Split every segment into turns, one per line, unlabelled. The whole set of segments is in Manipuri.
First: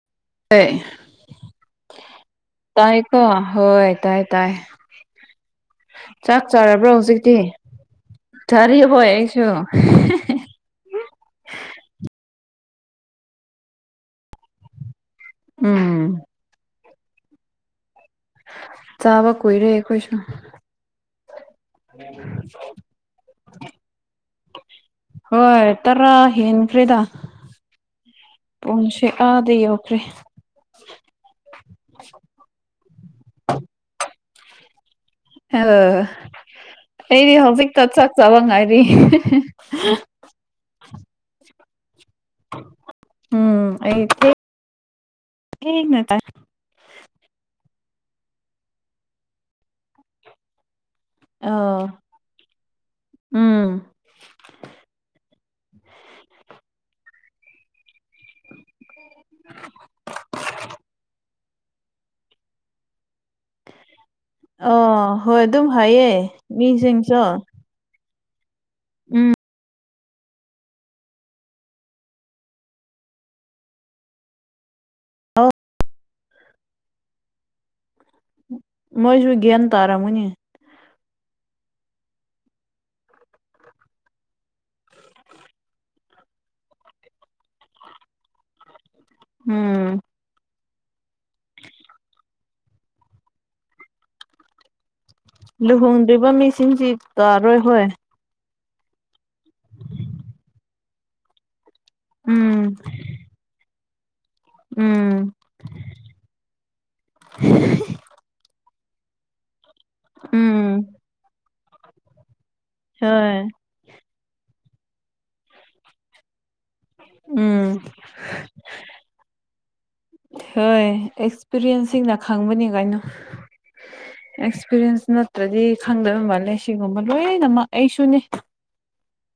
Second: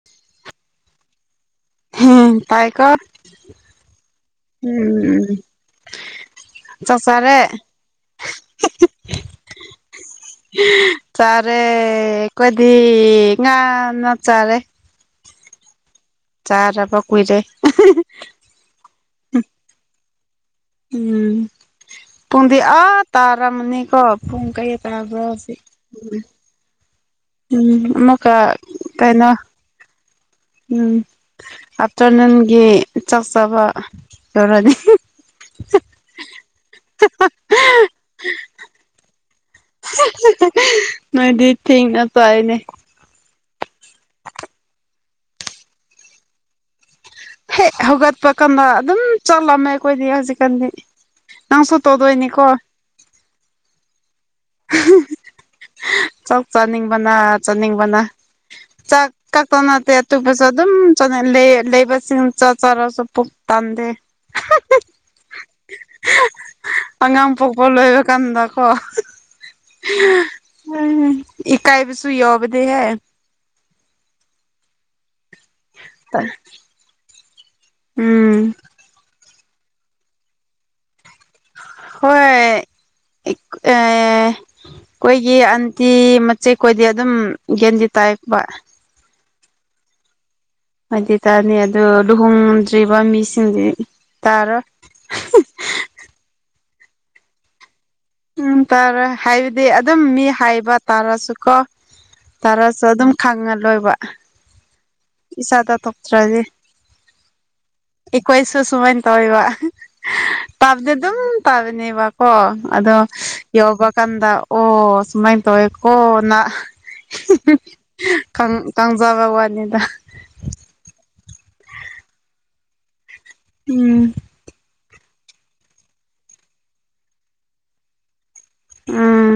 [unintelligible]
ꯇ [unintelligible]
ꯎꯝ ꯇꯥꯏꯀꯣ
ꯇꯥꯏ ꯀꫭ ꯍꯣꯏ ꯇꯥꯏ ꯇꯥꯏ
ꯎꯝ
ꯆꯥꯛ ꯆꯥꯔꯕ꯭ꯔꯣ
ꯆꯥꯛ ꯆꯥꯔꯦ
ꯍꯧꯖꯤꯛꯇꯤ ꯆꯔꯦ ꯍꯣꯏ ꯑꯩꯁꯨ
ꯆꯥꯔꯦꯈꯣꯏꯗꯤ ꯉꯥꯟꯅ ꯆꯥꯔꯦ
ꯎꯝ
ꯆꯥꯔꯕ ꯀꯨꯏꯔꯦ
ꯆꯥꯕ ꯀꯨꯏꯔꯦ ꯑꯩꯈꯣꯏꯁꯨ
ꯎꯝ ꯄꯨꯡꯗꯤ ꯑ ꯇꯥꯔꯝꯅꯤꯀꯣ ꯄꯨꯡ ꯀꯩ
ꯍꯣꯏ ꯇꯔꯥ ꯍꯦꯟꯈ꯭ꯔꯦꯗ
ꯎꯝ ꯑꯃꯨꯛꯀ
ꯄꯨꯡꯁꯦ
ꯀꯩꯅꯣ
ꯑꯥ ꯂꯩꯌꯦ ꯑꯣꯈ꯭ꯔꯦ
ꯎꯝ ꯑꯥꯞꯇꯔꯅꯨꯟꯒꯤ ꯆꯥꯛ ꯆꯥꯕ ꯌꯧꯔꯅꯤ
ꯑ ꯑꯩꯗꯤ ꯍꯧꯖꯤꯛꯇ ꯆꯥꯛ ꯆꯥꯕ ꯉꯥꯏꯔꯤ
ꯅꯣꯏꯗꯤ ꯊꯦꯡꯅ ꯄꯥꯏꯅꯦ
ꯎꯝ ꯑꯩꯅ ꯇ
ꯍꯦꯛ ꯍꯧꯒꯠꯄ ꯀꯥꯟꯗ ꯑꯗꯨꯝ ꯆꯠꯂꯝꯃꯦ ꯑꯩꯈꯣꯏꯗꯤ ꯍꯧꯖꯤꯛꯀꯥꯟꯗꯤ ꯅꯪꯁꯨ
ꯑ
ꯇꯧꯗꯣꯏꯅꯤꯀꯣ
ꯎꯝ
ꯆꯅꯤꯡꯕꯅꯥ ꯆꯅꯤꯡꯕꯅꯥ ꯆꯥꯛ ꯀꯛꯇ ꯅꯠꯇꯦ ꯑꯇꯣꯞꯄꯁꯨ ꯑꯗꯨꯝ ꯂꯩꯕꯁꯤꯡ ꯆ ꯆꯔꯁꯨ ꯄꯨꯛ ꯇꯥꯟꯗꯦ
ꯑꯣ ꯍꯣꯏ ꯑꯗꯨꯝ ꯍꯥꯏꯌꯦ ꯃꯤꯁꯤꯡꯁꯨ
ꯀꯣꯂꯣꯏꯕ ꯀꯥꯟꯗꯀꯣ
ꯎꯝ
ꯏꯀꯥꯏꯕ ꯁꯨꯏ ꯑꯣꯕꯗ ꯍꯥꯏ
ꯑꯥꯎ
ꯎꯝ
ꯃꯣꯏꯁꯨ ꯒ꯭ꯌꯥꯟ ꯇꯥꯔꯝꯒꯅꯤ
ꯍꯣꯏ ꯑꯩꯈꯣꯏꯒꯤ ꯑꯟꯇꯤ ꯃꯆꯦꯛ ꯈꯣꯏꯗꯤ ꯑꯗꯨꯝ ꯒꯦꯟꯗꯤ ꯇꯥꯏꯄ
ꯎꯝ
ꯍꯥꯏꯗꯤ ꯇꯥꯅꯤ ꯑꯗꯨꯗ ꯂꯨꯍꯣꯡꯗ꯭ꯔꯤꯕ ꯃꯤꯁꯤꯡꯗꯤ ꯇꯥꯔꯣ
ꯂꯨꯍꯣꯡꯗ꯭ꯔꯤꯕ ꯃꯤꯁꯤꯡꯁꯤ ꯇꯥꯔꯣꯏ ꯍꯣꯏ
ꯎꯝ ꯇꯥꯔꯣꯏ ꯍꯥꯏꯕꯗꯤ ꯑꯗꯨꯝ ꯃꯤ ꯍꯥꯏꯕ ꯇꯥꯔꯁꯨꯀꯣ
ꯎꯝ
ꯇꯔꯁꯨ ꯑꯗꯨꯝ ꯈꯪꯉ ꯂꯣꯏꯕ
ꯎꯝ
ꯏꯆꯥ ꯇꯥꯊꯣꯛꯇ꯭ꯔꯗꯤ ꯑꯩꯈꯣꯏꯁꯨ ꯁꯨꯃꯥꯏꯅ ꯇꯧꯋꯦꯕ
ꯎꯝ
ꯇꯥꯕꯗꯤ ꯑꯗꯨꯝ ꯇꯥꯕꯅꯦꯕꯀꯣ ꯑꯗꯣ
ꯍꯣꯏ
ꯌꯧꯕ ꯀꯥꯟꯗ ꯑꯣ ꯁꯨꯃꯥꯏꯅ ꯇꯧꯋꯦꯀꯣ ꯅꯥ
ꯎꯝ
ꯀꯥꯡꯪꯖꯕ ꯋꯥꯅꯤꯗ
ꯍꯣꯏ ꯑꯦꯛꯁꯄꯤꯔꯤꯌꯦꯟꯁꯁꯤꯡꯅ ꯈꯪꯕꯅꯤ ꯀꯥꯏꯩꯅꯣ
ꯎꯝ
ꯑꯦꯛꯁꯄꯤꯔꯤꯌꯦꯟꯁ ꯅꯠꯇ꯭ꯔꯗꯤ ꯈꯪꯗꯕ ꯃꯥꯜꯂꯦ ꯁꯤꯒꯨꯝꯕ ꯂꯣꯏꯅꯃꯛ ꯑꯩꯁꯨꯅꯦ
ꯎꯝ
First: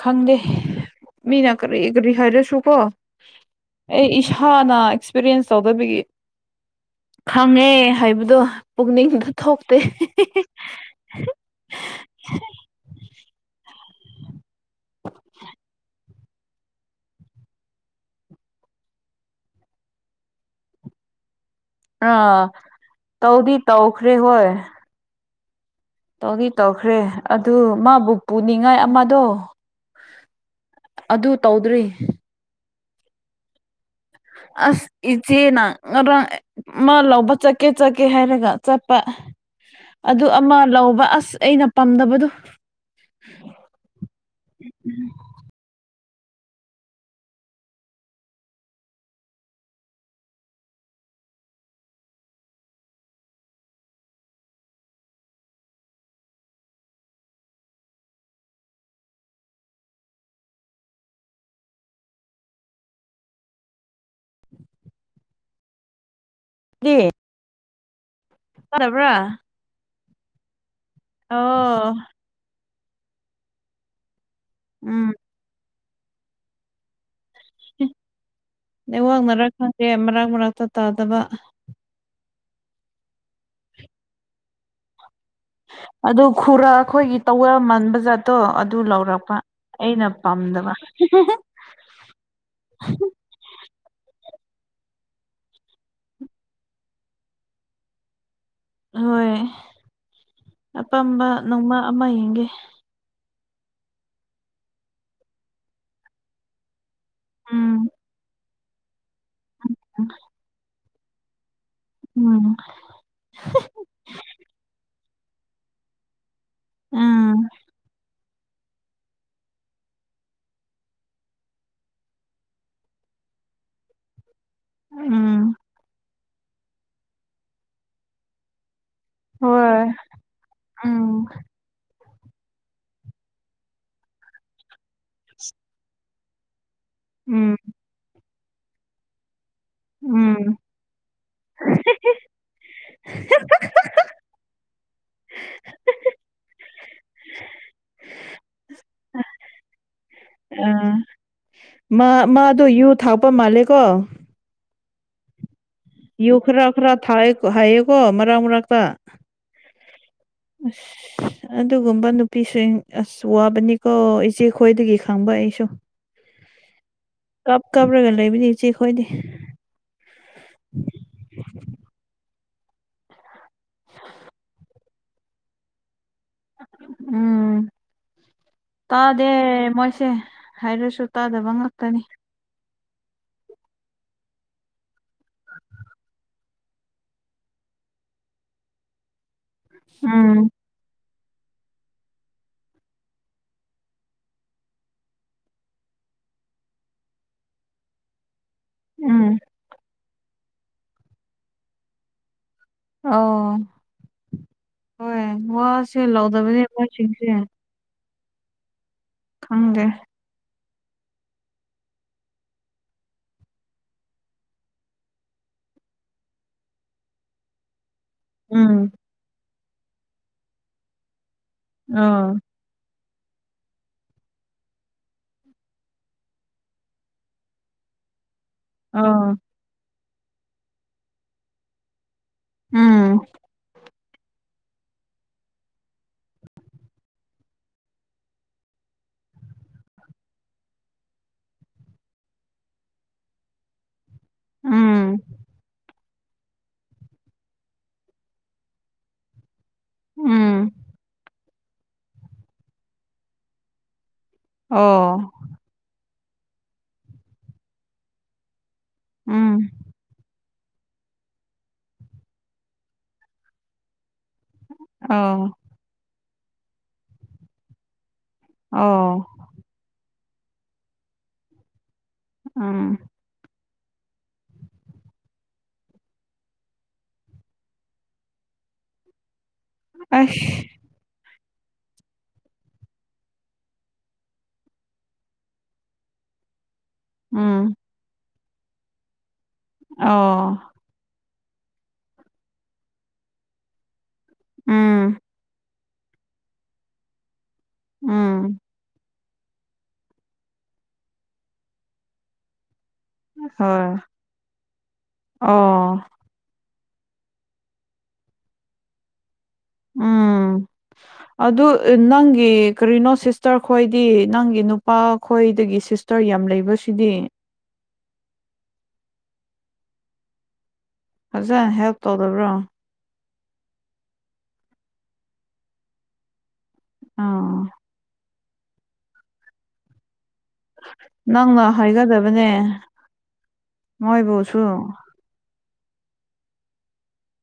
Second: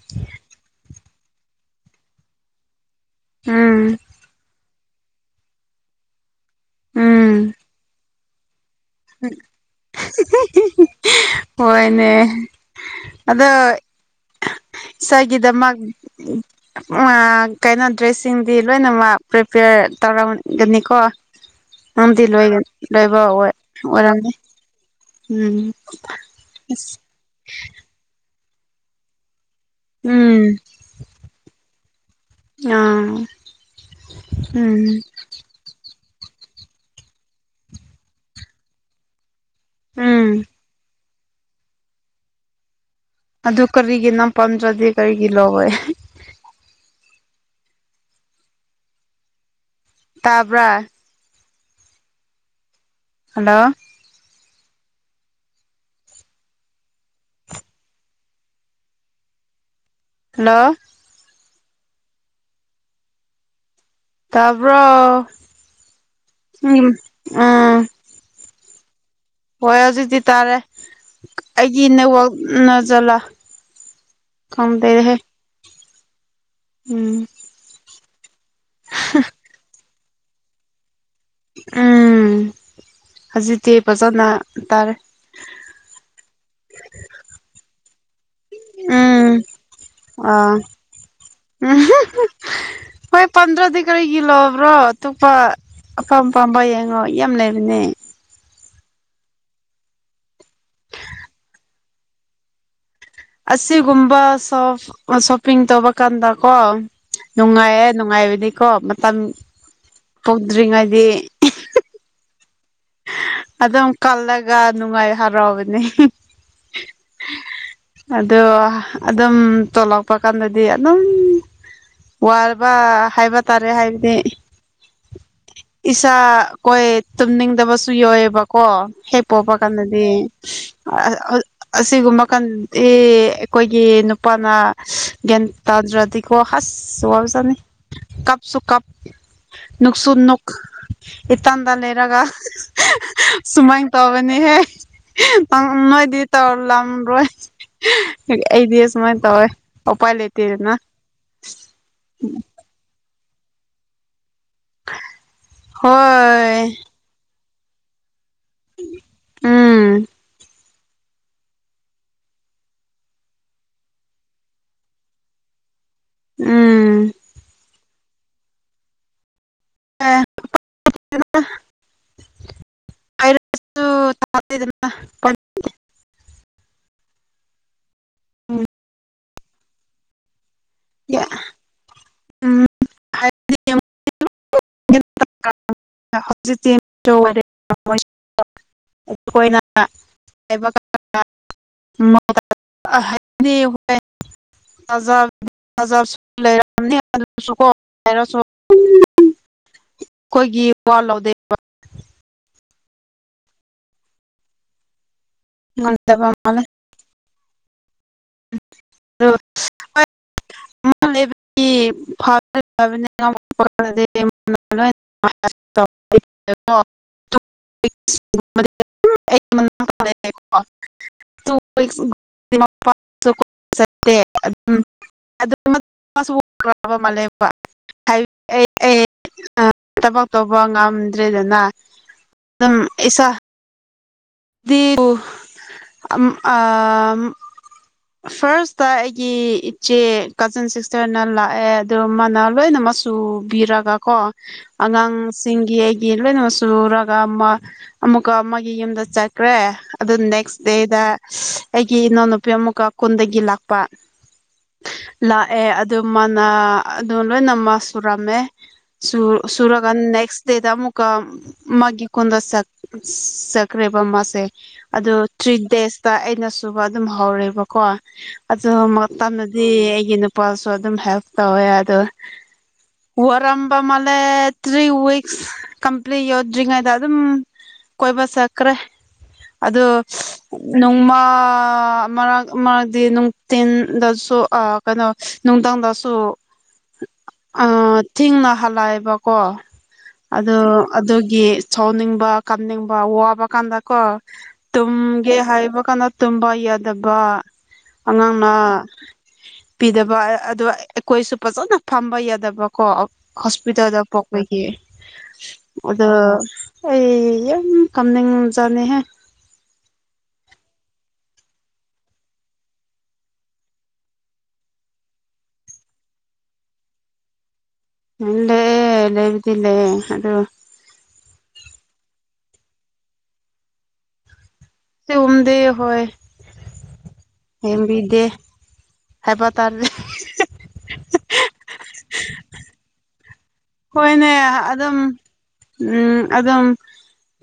ꯈꯪꯗꯦ ꯃꯤꯅ ꯀꯔꯤ ꯀꯔꯤ ꯍꯥꯏꯔꯁꯨꯀꯣ
ꯎꯝ
ꯑꯩ ꯏꯁꯥꯅ ꯑꯦꯛꯁꯄꯤꯔꯤꯌꯦꯟ꯭ꯁ ꯇꯧꯗꯕꯤꯒꯤ
ꯎꯝ
ꯈꯪꯉꯦ ꯍꯥꯏꯕꯗꯣ ꯄꯨꯛꯅꯤꯡꯗ ꯊꯣꯛꯇꯦ
ꯍꯣꯏꯅꯦ ꯑꯗꯣ ꯏꯁꯩꯒꯤꯗꯃꯛ ꯀꯩꯅꯣ ꯗ꯭ꯔꯦꯁꯁꯤꯡꯗꯤ ꯂꯣꯏꯅꯃꯛ ꯄ꯭ꯔꯤꯄꯦꯌꯔ ꯇꯧꯔꯝꯒꯅꯤꯀꯣ ꯑꯝꯗꯤ ꯂꯣꯏꯒ ꯂꯣꯏꯕ ꯍꯣꯏ
ꯑꯣꯈꯔꯦ ꯍꯣꯏ
ꯎꯝ
ꯇꯧꯗꯤ
ꯑꯁ
ꯇꯧꯈ꯭ꯔꯦ ꯑꯗꯨ ꯃꯥꯕꯨ ꯄꯨꯅꯤꯡꯉꯥꯏ ꯑꯃꯗꯣ
ꯎꯝ
ꯑꯗꯨ ꯇꯧꯗ꯭ꯔꯤ
ꯑꯥ [unintelligible]
ꯑꯁ
ꯎꯝ
ꯏ ꯆꯦꯅ ꯑꯃ ꯂꯧꯕ ꯆꯠꯀꯦ ꯆꯠꯀꯦ ꯍꯥꯏꯔꯒ ꯆꯠꯄ ꯑꯗꯨ
ꯎꯝ
ꯑꯃ ꯂꯧꯕ ꯑꯁ ꯑꯩꯅ ꯄꯥꯝꯗꯕꯗꯨ
ꯑꯗꯨ ꯀꯔꯤꯒꯤ ꯅꯝ ꯄꯥꯝꯗ꯭ꯔꯗꯤ ꯀꯔꯤꯒꯤ ꯂꯧꯔꯣꯏ ꯇꯥꯕ꯭ꯔꯥ ꯍꯜꯂꯣ ꯍꯜꯂꯣ ꯇꯥꯕꯔꯣ
ꯗꯤ ꯇꯥꯗꯕ꯭ꯔꯥ
ꯍꯣꯏ ꯑꯗꯨꯖꯤꯛꯇꯤ ꯇꯥꯔꯦ ꯑꯩꯒꯤ
ꯑꯣ
ꯅꯦꯠꯋꯥꯛꯅꯖꯠꯂꯥ ꯈꯝꯗꯔꯦꯍꯦ
ꯎꯝ
ꯎꯝ
ꯅꯦꯋꯥꯛꯅꯔ ꯈꯪꯗꯦ ꯃꯔꯛ ꯃꯔꯥꯛꯇ ꯇꯥꯗꯕ
ꯎꯝ ꯍꯧꯖꯤꯛꯇꯤ ꯐꯖꯅ ꯇꯥꯔꯦ
ꯑꯗꯨ ꯈꯨꯔꯥ ꯑꯩꯈꯣꯏꯒꯤ ꯇꯋꯃꯟ ꯕꯖꯥꯠꯇꯣ ꯑꯗꯨ ꯂꯧꯔꯛꯄ ꯑꯩꯅ
ꯑ
ꯄꯥꯝꯗꯕ
ꯎ ꯍꯣꯏ ꯄꯟꯗ꯭ꯔꯗꯤ ꯀꯔꯤꯒꯤ ꯂꯧꯕ꯭ꯔꯣ ꯑꯇꯣꯞꯄ ꯑꯄꯥꯝ ꯑꯄꯥꯝꯕ ꯌꯦꯡꯉꯣ ꯌꯥꯝ ꯂꯩꯕꯅꯦ
ꯍꯣꯏ ꯑꯄꯥꯝꯕ ꯅꯣꯡꯃ ꯑꯃ ꯌꯦꯡꯒꯦ
ꯑꯁꯤꯒꯨꯝꯕ ꯁꯣ ꯁꯣꯞꯄꯤꯡ ꯇꯧꯕ ꯀꯥꯟꯗꯀꯣ ꯅꯨꯡꯉꯥꯏꯌꯦ ꯅꯨꯡꯉꯥꯏꯕꯅꯤꯀꯣ ꯃꯇꯝ
ꯎꯝ [unintelligible]
ꯐꯧꯗ꯭ꯔꯤꯉꯩꯗꯤ
ꯎꯝ
ꯑꯗꯨꯝ ꯀꯜꯂꯒ ꯅꯨꯡꯉꯥꯏ ꯍꯔꯥꯎꯕꯅꯤ
ꯎꯝ
ꯑꯗꯣ ꯑꯗꯨꯝ ꯇꯣꯂꯛꯄ ꯀꯥꯟꯗꯗꯤ ꯑꯗꯨꯝ ꯋꯥꯕ ꯍꯥꯏꯕ ꯇꯥꯔꯦ ꯍꯥꯏꯕꯗꯤ
ꯎꯝ
ꯏꯁꯥ ꯀꯣꯏ ꯇꯨꯝꯅꯤꯡꯗꯕꯁꯨ ꯌꯥꯏꯑꯦꯕꯀꯣ ꯄꯄ
ꯍꯣꯏ
ꯀꯗꯗꯤ
ꯎꯝ
ꯑꯁꯤꯒꯨꯝꯕ ꯈꯟꯗꯤ ꯑꯩꯈꯣꯏꯒꯤ ꯅꯨꯄꯥꯅ ꯒ꯭ꯌꯥꯟ ꯇꯥꯗ꯭ꯔꯗꯤꯀꯣ ꯍꯁ ꯁꯋꯥ ꯄꯁꯅꯤ
ꯎꯝ
ꯀꯞꯁꯨ ꯀꯞ ꯅꯨꯡꯛꯁꯨꯠ ꯅꯨꯡꯛ
ꯎꯝ
ꯏꯇꯥꯟꯗ ꯂꯩꯔꯒ ꯁꯨꯃꯥꯏꯅ ꯇꯧꯕꯅꯤꯍꯦ ꯅꯣꯏꯗꯤ ꯇꯧꯔ ꯂꯝ ꯔꯣꯏ ꯑꯩꯗꯤ ꯁꯨꯃꯥꯏꯅ ꯇꯧꯋꯦ ꯎꯄꯥꯏ ꯂꯩꯇꯦꯗꯅ
ꯑꯥ ꯃꯥ ꯃꯥꯗꯣ ꯌꯨ ꯊꯥꯛꯄ ꯃꯥꯜꯂꯦ ꯀꯣ ꯌꯨ
ꯍꯣꯏ
ꯈꯔ ꯈꯔ ꯊ ꯍꯥꯏꯌꯦꯀꯣ ꯃꯔꯛ ꯃꯔꯛꯇ
ꯎꯝ
ꯑꯁ ꯑꯗꯨꯒꯨꯝꯕ ꯅꯨꯄꯤꯁꯤꯡ ꯑꯁ ꯋꯥꯕꯅꯤꯀꯣ ꯏꯆꯦ ꯈꯣꯏꯗꯒꯤ ꯈꯪꯕ ꯑꯩꯁꯨ
ꯎꯝ
ꯀꯞ ꯀꯕꯒ ꯂꯩꯕꯤꯗꯤ ꯏ ꯆꯦ ꯈꯣꯏꯗꯤ
ꯑ [unintelligible] ꯐ ꯔꯁ ꯆꯃ
ꯎꯝ ꯇꯥꯗꯦ ꯃꯣꯏꯁꯦ ꯍꯥꯏꯔꯁꯨ ꯇꯥꯗꯕ ꯉꯥꯛꯇꯅꯤ
ꯑꯥ ꯍꯧꯖꯤꯛꯇ ꯗꯤ ꯍꯣꯏ
ꯎꯝ
ꯖꯖꯥ ꯂꯩꯅꯤ ꯑꯗꯨꯁꯨꯣꯔꯁꯨ
ꯎꯝ
ꯑꯩꯣꯏꯒꯤ ꯋꯥ ꯂꯥꯎꯗ
ꯑꯣ ꯍꯣꯏ ꯋꯥꯁꯦ
ꯉꯝꯗꯕ ꯃꯥꯜꯂꯦ
ꯂꯧꯗꯕꯅꯦ ꯃꯣꯏꯁꯤꯡꯁꯦ ꯈꯪꯗꯦ
ꯕ ꯐ ꯑ
ꯎꯝ
[inaudible] ꯃ
ꯑ
ꯆꯠꯇꯦ ꯑꯗꯨꯝ ꯑꯗꯨꯈ꯭ꯔꯕ ꯃꯥꯜꯂꯦꯕ ꯍꯥꯏ ꯑꯩ
ꯑ
ꯊꯕꯛ ꯇꯧꯕ ꯉꯝꯗ꯭ꯔꯦꯗꯅ ꯑꯗꯨꯝ
ꯎꯝ
ꯏꯁꯥ ꯑ ꯐꯥꯔꯁꯇ ꯑꯩꯒꯤ ꯏꯆꯦ ꯀꯖꯤꯟ ꯁꯤꯁꯇꯔꯅ ꯂꯥꯛꯑꯦ ꯑꯗꯣ ꯃꯥꯅ ꯂꯣꯏꯅꯃꯛ ꯁꯨꯕꯤꯔꯒꯀꯣ
ꯎꯝ
ꯑꯉꯥꯡꯁꯤꯡꯒꯤ ꯑꯩꯒꯤ ꯂꯣꯏꯅꯃꯛ ꯁꯨꯔꯨꯔꯒ ꯑꯃ ꯑꯃꯨꯛꯀ ꯑꯃꯒꯤ ꯌꯨꯝꯗ ꯆ ꯀ꯭ꯔꯦ ꯑꯗꯨ ꯅꯦꯛꯁ
ꯎꯝ
ꯗꯦꯗ ꯑꯩꯒꯤ ꯏꯅꯥꯎꯅꯨꯄꯤ ꯑꯃꯨꯛꯀ ꯀꯨꯟꯗꯒꯤ ꯂꯥꯛꯄ
ꯑꯣ
ꯑꯦ ꯑꯗꯨ ꯃꯥꯅ ꯑꯗꯨ ꯂꯣꯏꯅꯃꯛ ꯁꯨꯔꯝꯃꯦ
ꯎꯝ
ꯁꯨꯔꯒ ꯅꯦꯛꯁ ꯂꯩꯗ ꯑꯃꯨꯀ ꯃꯥꯒꯤ ꯀꯗ ꯁ ꯁꯀ꯭ꯔꯦꯕꯃ ꯑꯗꯨ
ꯑꯣ
ꯊ꯭ꯔꯤ ꯗꯦꯖꯇ ꯑꯩꯅ ꯁꯨꯕ ꯑꯗꯨꯝ ꯍꯧꯔꯦꯕꯀꯣ ꯑꯗꯨ
ꯑꯣ
ꯃꯇꯝ ꯗꯤ ꯑꯩꯒꯤ ꯅꯨꯄꯥꯁꯨ ꯑꯗꯨꯝ ꯍꯦꯜꯞ ꯇꯧꯋꯦ ꯑꯗꯣ
ꯑꯥ
ꯑꯣꯔꯝꯕ ꯃꯂꯦ ꯊ꯭ꯔꯤ ꯋꯥꯋꯛꯁ ꯀꯝꯄ꯭ꯂꯠ ꯌꯧꯗ꯭ꯔꯤꯥꯏ ꯑꯗꯨꯝ ꯀꯣꯏꯕ ꯆꯀ꯭ꯔꯦ ꯑꯗꯨꯗ
ꯑꯁ
ꯅꯣꯡꯃ ꯃꯔꯛ ꯃꯔꯛꯇꯗꯤ ꯅꯨꯡꯇꯤꯟꯗꯁꯨ ꯀꯩꯅꯣ ꯅꯨꯡꯊꯪꯗꯁꯨ ꯑ
ꯎꯝ
ꯊꯤꯡꯅ ꯍꯜꯂꯑꯦꯕꯀꯣ
ꯑꯣ
ꯑ ꯑꯗꯨꯒꯤ ꯁꯥꯎꯅꯤꯡꯕ ꯀꯝꯅꯤꯡꯕ ꯋꯥꯕ ꯀꯥꯟꯗꯀꯣ
ꯎꯝ
ꯇꯨꯝꯒꯦ ꯍꯥꯏꯕ ꯀꯥꯟꯗ ꯇꯨꯝꯕ ꯌꯥꯗꯕ ꯑꯉꯥꯡꯅ
ꯎꯝ
ꯄꯤꯗꯕ ꯑꯗ ꯑꯩꯈꯣꯏꯁꯨ ꯐꯖꯅ ꯐꯝꯕ ꯌꯥꯗꯕꯀꯣ
ꯍꯣꯏ
ꯍꯣꯁꯄꯤꯇꯥꯜꯗꯄꯣꯛꯕꯦ
ꯑꯣ
ꯑꯗꯨꯗ ꯑꯩ ꯌꯥꯝ ꯀꯥꯅꯤꯡ ꯅꯨꯡꯖꯥꯅꯤꯍꯦ
ꯎꯝ
[inaudible]
ꯑꯗꯨ ꯅꯪꯒꯤ ꯀꯔꯤꯅꯣ ꯁꯤꯁꯇꯔ ꯈꯣꯏꯗꯤ ꯅꯪꯒꯤ ꯅꯨꯄꯥ ꯈꯣꯏꯗꯒꯤ ꯁꯤꯁ ꯗꯇꯔ ꯌꯥꯝ ꯂꯩꯕꯁꯤꯗꯤ
ꯎꯝ ꯂꯩꯑ ꯂꯩꯕꯨꯗꯤ ꯂꯩꯦ ꯑꯗꯨ
ꯐꯖꯅ ꯍꯦꯜꯞ ꯇꯧꯗꯕ꯭ꯔꯣ
ꯎꯝꯗꯦ ꯍ
ꯑꯥ
ꯁꯦꯝꯦꯝꯕꯤ ꯗꯦ ꯍꯥꯏꯕ ꯇꯥꯔ [inaudible]
ꯅꯪꯅ ꯍꯥꯏꯒꯗꯕꯅꯦ
ꯍꯣꯏꯅꯦ
ꯃꯣꯏꯕꯨꯁꯨ
ꯑꯗꯨꯝ ꯎꯝ ꯑꯗꯨꯝ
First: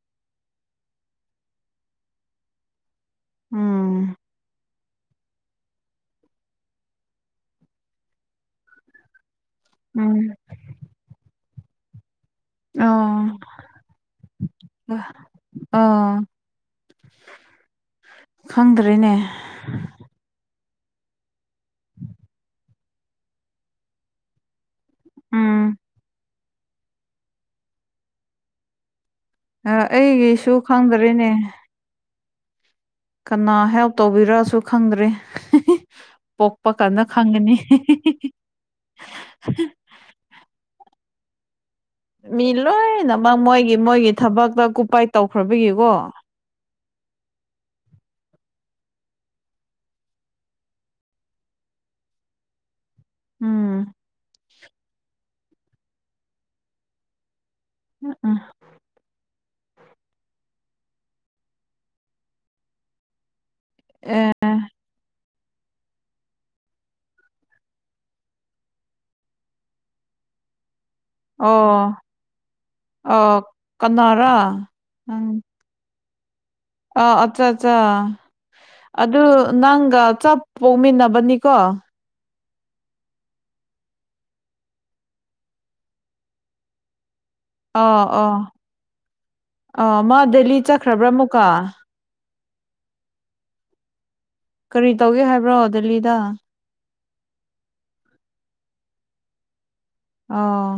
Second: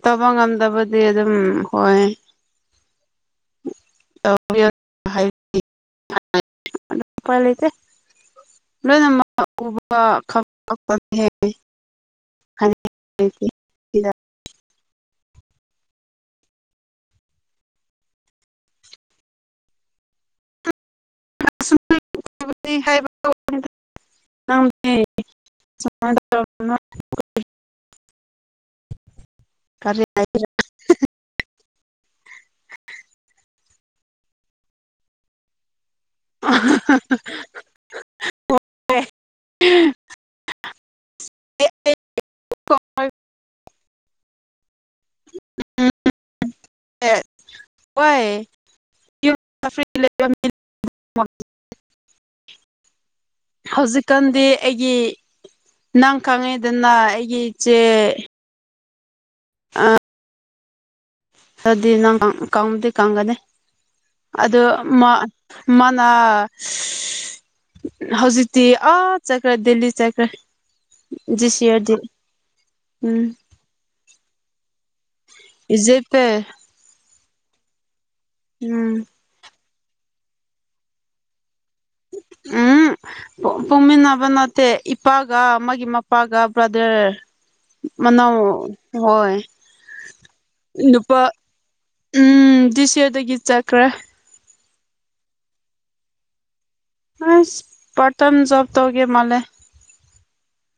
ꯇꯧꯕ ꯉꯝꯗꯕꯗꯤ ꯑꯗꯨꯝ ꯍꯣꯏ
ꯎꯝ
ꯍꯥꯏ [inaudible] ꯄꯥ
ꯎꯝ
[inaudible] ꯎꯦ [inaudible]
ꯑꯣ ꯑꯣ ꯈꯪꯗ꯭ꯔꯦꯅꯦ
ꯍꯥꯏ [inaudible] ꯇ
ꯎꯝ
[inaudible]
ꯑꯩꯒꯤꯁꯨ ꯈꯪꯗꯔꯤꯅꯦ ꯀꯅꯥ ꯍꯦꯜꯞ ꯇꯧꯕꯤꯔꯛꯁꯨ ꯈꯪꯗ꯭ꯔꯦ ꯄꯣꯛꯄ ꯀꯥꯟꯗ ꯈꯪꯒꯅꯤ ꯃꯤ ꯂꯣꯏꯅꯃꯛ ꯃꯣꯏꯒꯤ ꯃꯣꯏꯒꯤ ꯊꯕꯛꯇ ꯀꯨꯄꯥꯏ ꯇꯧꯈ꯭ꯔꯕꯒꯤꯀꯣ
[inaudible]
ꯎꯝ
ꯍꯧꯖꯤꯛꯀꯥꯟꯗꯤ ꯑꯩꯒꯤ ꯅꯪ ꯈꯪꯉꯤꯗꯅ ꯑꯩꯒꯤ ꯏꯆꯦ
ꯎꯝ
ꯑꯥ ꯑꯗꯨꯗꯤ ꯅꯪ ꯀꯪꯗꯤ ꯀꯪꯒꯅꯤ ꯑꯗꯨ ꯃꯅꯥ ꯍꯧꯖꯤꯛꯇꯤ ꯑ ꯆꯀ꯭ꯔ ꯗꯦꯜꯂꯤ ꯆꯀ꯭ꯔ
ꯑꯣ
ꯎꯝ
ꯑꯣ ꯀꯅꯥꯔꯥ ꯎꯝ
ꯏꯖꯦꯄꯦ
ꯑꯥ ꯑꯠꯆꯥ ꯑꯠꯆꯥ
ꯎꯝ
ꯑꯗꯨ ꯅꯪꯒ ꯆ ꯄꯣꯛꯃꯤꯟꯅꯕꯅꯤꯀꯣ
ꯑꯨꯝ ꯄꯨꯃꯤꯟꯅꯕ ꯅꯠꯇꯦ ꯏꯄꯥꯒ ꯃꯥꯒꯤ ꯃꯄꯥꯒ ꯕ꯭ꯔꯗꯔ
ꯑꯥ
ꯃꯅ
ꯑꯥ
ꯍꯣꯏ
ꯑꯥ ꯃꯥ ꯗꯦꯜꯂꯤ ꯆꯠꯈ꯭ꯔꯕ꯭ꯔꯥ
ꯅꯨꯄꯥ
ꯑꯃꯨꯛꯀ
ꯎꯝ ꯗꯤꯁꯌꯣꯗꯒꯤ ꯆꯀ꯭ꯔ
ꯀꯔꯤ ꯇꯧꯒꯦ ꯍꯥꯏꯕ꯭ꯔꯣ ꯗꯦꯜꯂꯤꯗ
ꯑ ꯄꯇꯝꯖꯞ ꯇꯧꯒꯦ ꯃꯜꯂꯦ
ꯑꯣ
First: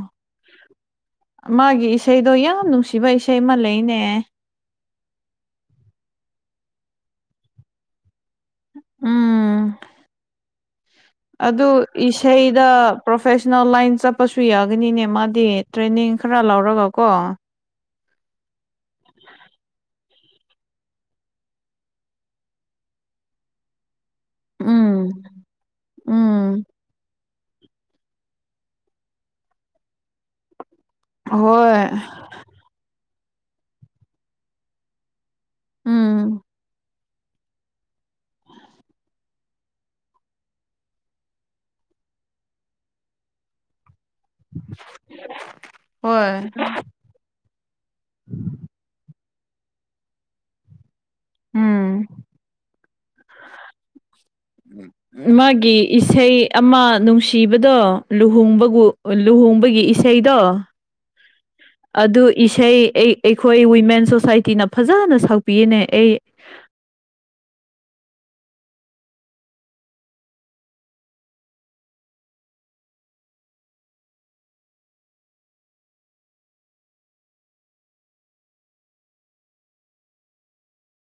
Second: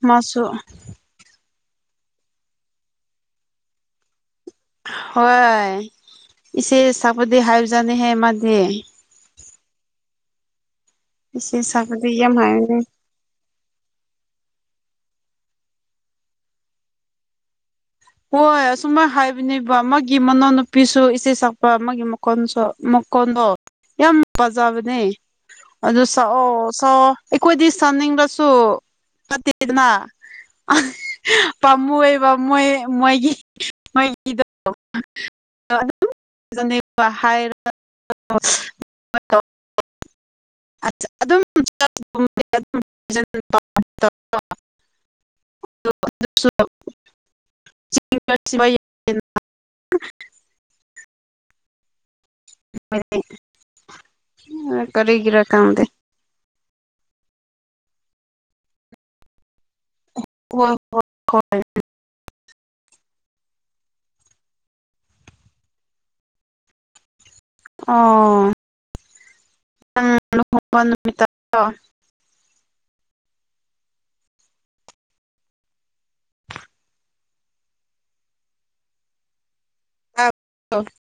ꯃꯥꯒꯤ ꯏꯁꯩꯗꯣ ꯌꯥꯝ ꯅꯨꯡꯁꯤꯕ ꯏꯁꯩ ꯑꯃ ꯂꯩꯅꯦ
ꯍꯣꯏ ꯏꯆꯦ ꯆꯥꯛꯄꯗꯤ ꯍꯥꯏꯕꯖꯥꯅꯤꯍꯦ ꯃꯥꯗꯤ
ꯎꯝ
ꯏꯆꯦ
ꯑꯗꯨ
ꯁꯛꯄꯗꯤ ꯌꯥꯝ
ꯏꯁꯩꯗ
ꯍꯥꯏꯕꯅꯦ
ꯄ꯭ꯔꯣꯐꯦꯁꯅꯦꯜ ꯂꯥꯏꯟ ꯆꯠꯄꯁꯨ ꯌꯥꯒꯅꯤꯅꯦ ꯃꯥꯗꯤ ꯇ꯭ꯔꯦꯅꯤꯡ ꯈꯔ ꯂꯧꯔꯒ ꯀꯣ
ꯍꯣꯏ ꯑꯁꯨꯨꯝꯃꯥꯏꯅ ꯍꯥꯏꯕꯅꯦꯕ ꯃꯥꯒꯤ ꯃꯅꯥꯎꯅꯨꯄꯤꯁꯨ ꯏꯆꯦ ꯁꯛꯄ ꯑꯃꯒꯤ ꯃꯀꯣꯟꯁꯨ ꯃꯀꯣꯟꯗꯣ ꯌꯥꯝ ꯄꯖꯕꯅꯦ
ꯎꯝ
ꯑꯗꯨ ꯁꯛꯑꯣ
ꯎꯝ
ꯁꯛꯑꯣ ꯑꯩꯈꯣꯏꯗꯤ ꯁꯥꯟꯅꯤꯡꯂꯁꯨ ꯐꯠꯇꯦꯗꯅ
ꯍꯣꯏ
ꯄꯥꯝꯃꯨꯏꯑꯦꯕ ꯃꯣꯏ ꯃꯣꯏꯒꯤ ꯃꯣꯏ ꯏꯗ
ꯎꯝ
[inaudible] ꯍꯥꯏꯔ [inaudible] ꯑꯗꯨꯝ [inaudible]
ꯍꯣꯏ
ꯁꯤ [inaudible]
ꯎꯝ
ꯀꯔꯤꯒꯤꯔ
ꯃꯥꯒꯤ
ꯈꯪꯗꯦ
ꯏꯁꯩ ꯑꯃ ꯅꯨꯡꯁꯤꯕꯗꯣ ꯂꯨꯍꯣꯡꯕꯒꯨ ꯂꯨꯍꯣꯡꯕꯒꯤ ꯏꯁꯩꯗꯣ
[inaudible]
ꯑꯗꯨ ꯏꯁꯩ ꯑꯩ ꯑꯩꯈꯣꯏ ꯋꯤꯃꯦꯟ ꯁꯣꯁꯥꯏꯇꯤꯅ ꯐꯖꯅ ꯁꯛꯄꯤꯌꯦꯅꯦ ꯑꯩ
ꯑꯣ [inaudible] ꯑꯥ [inaudible]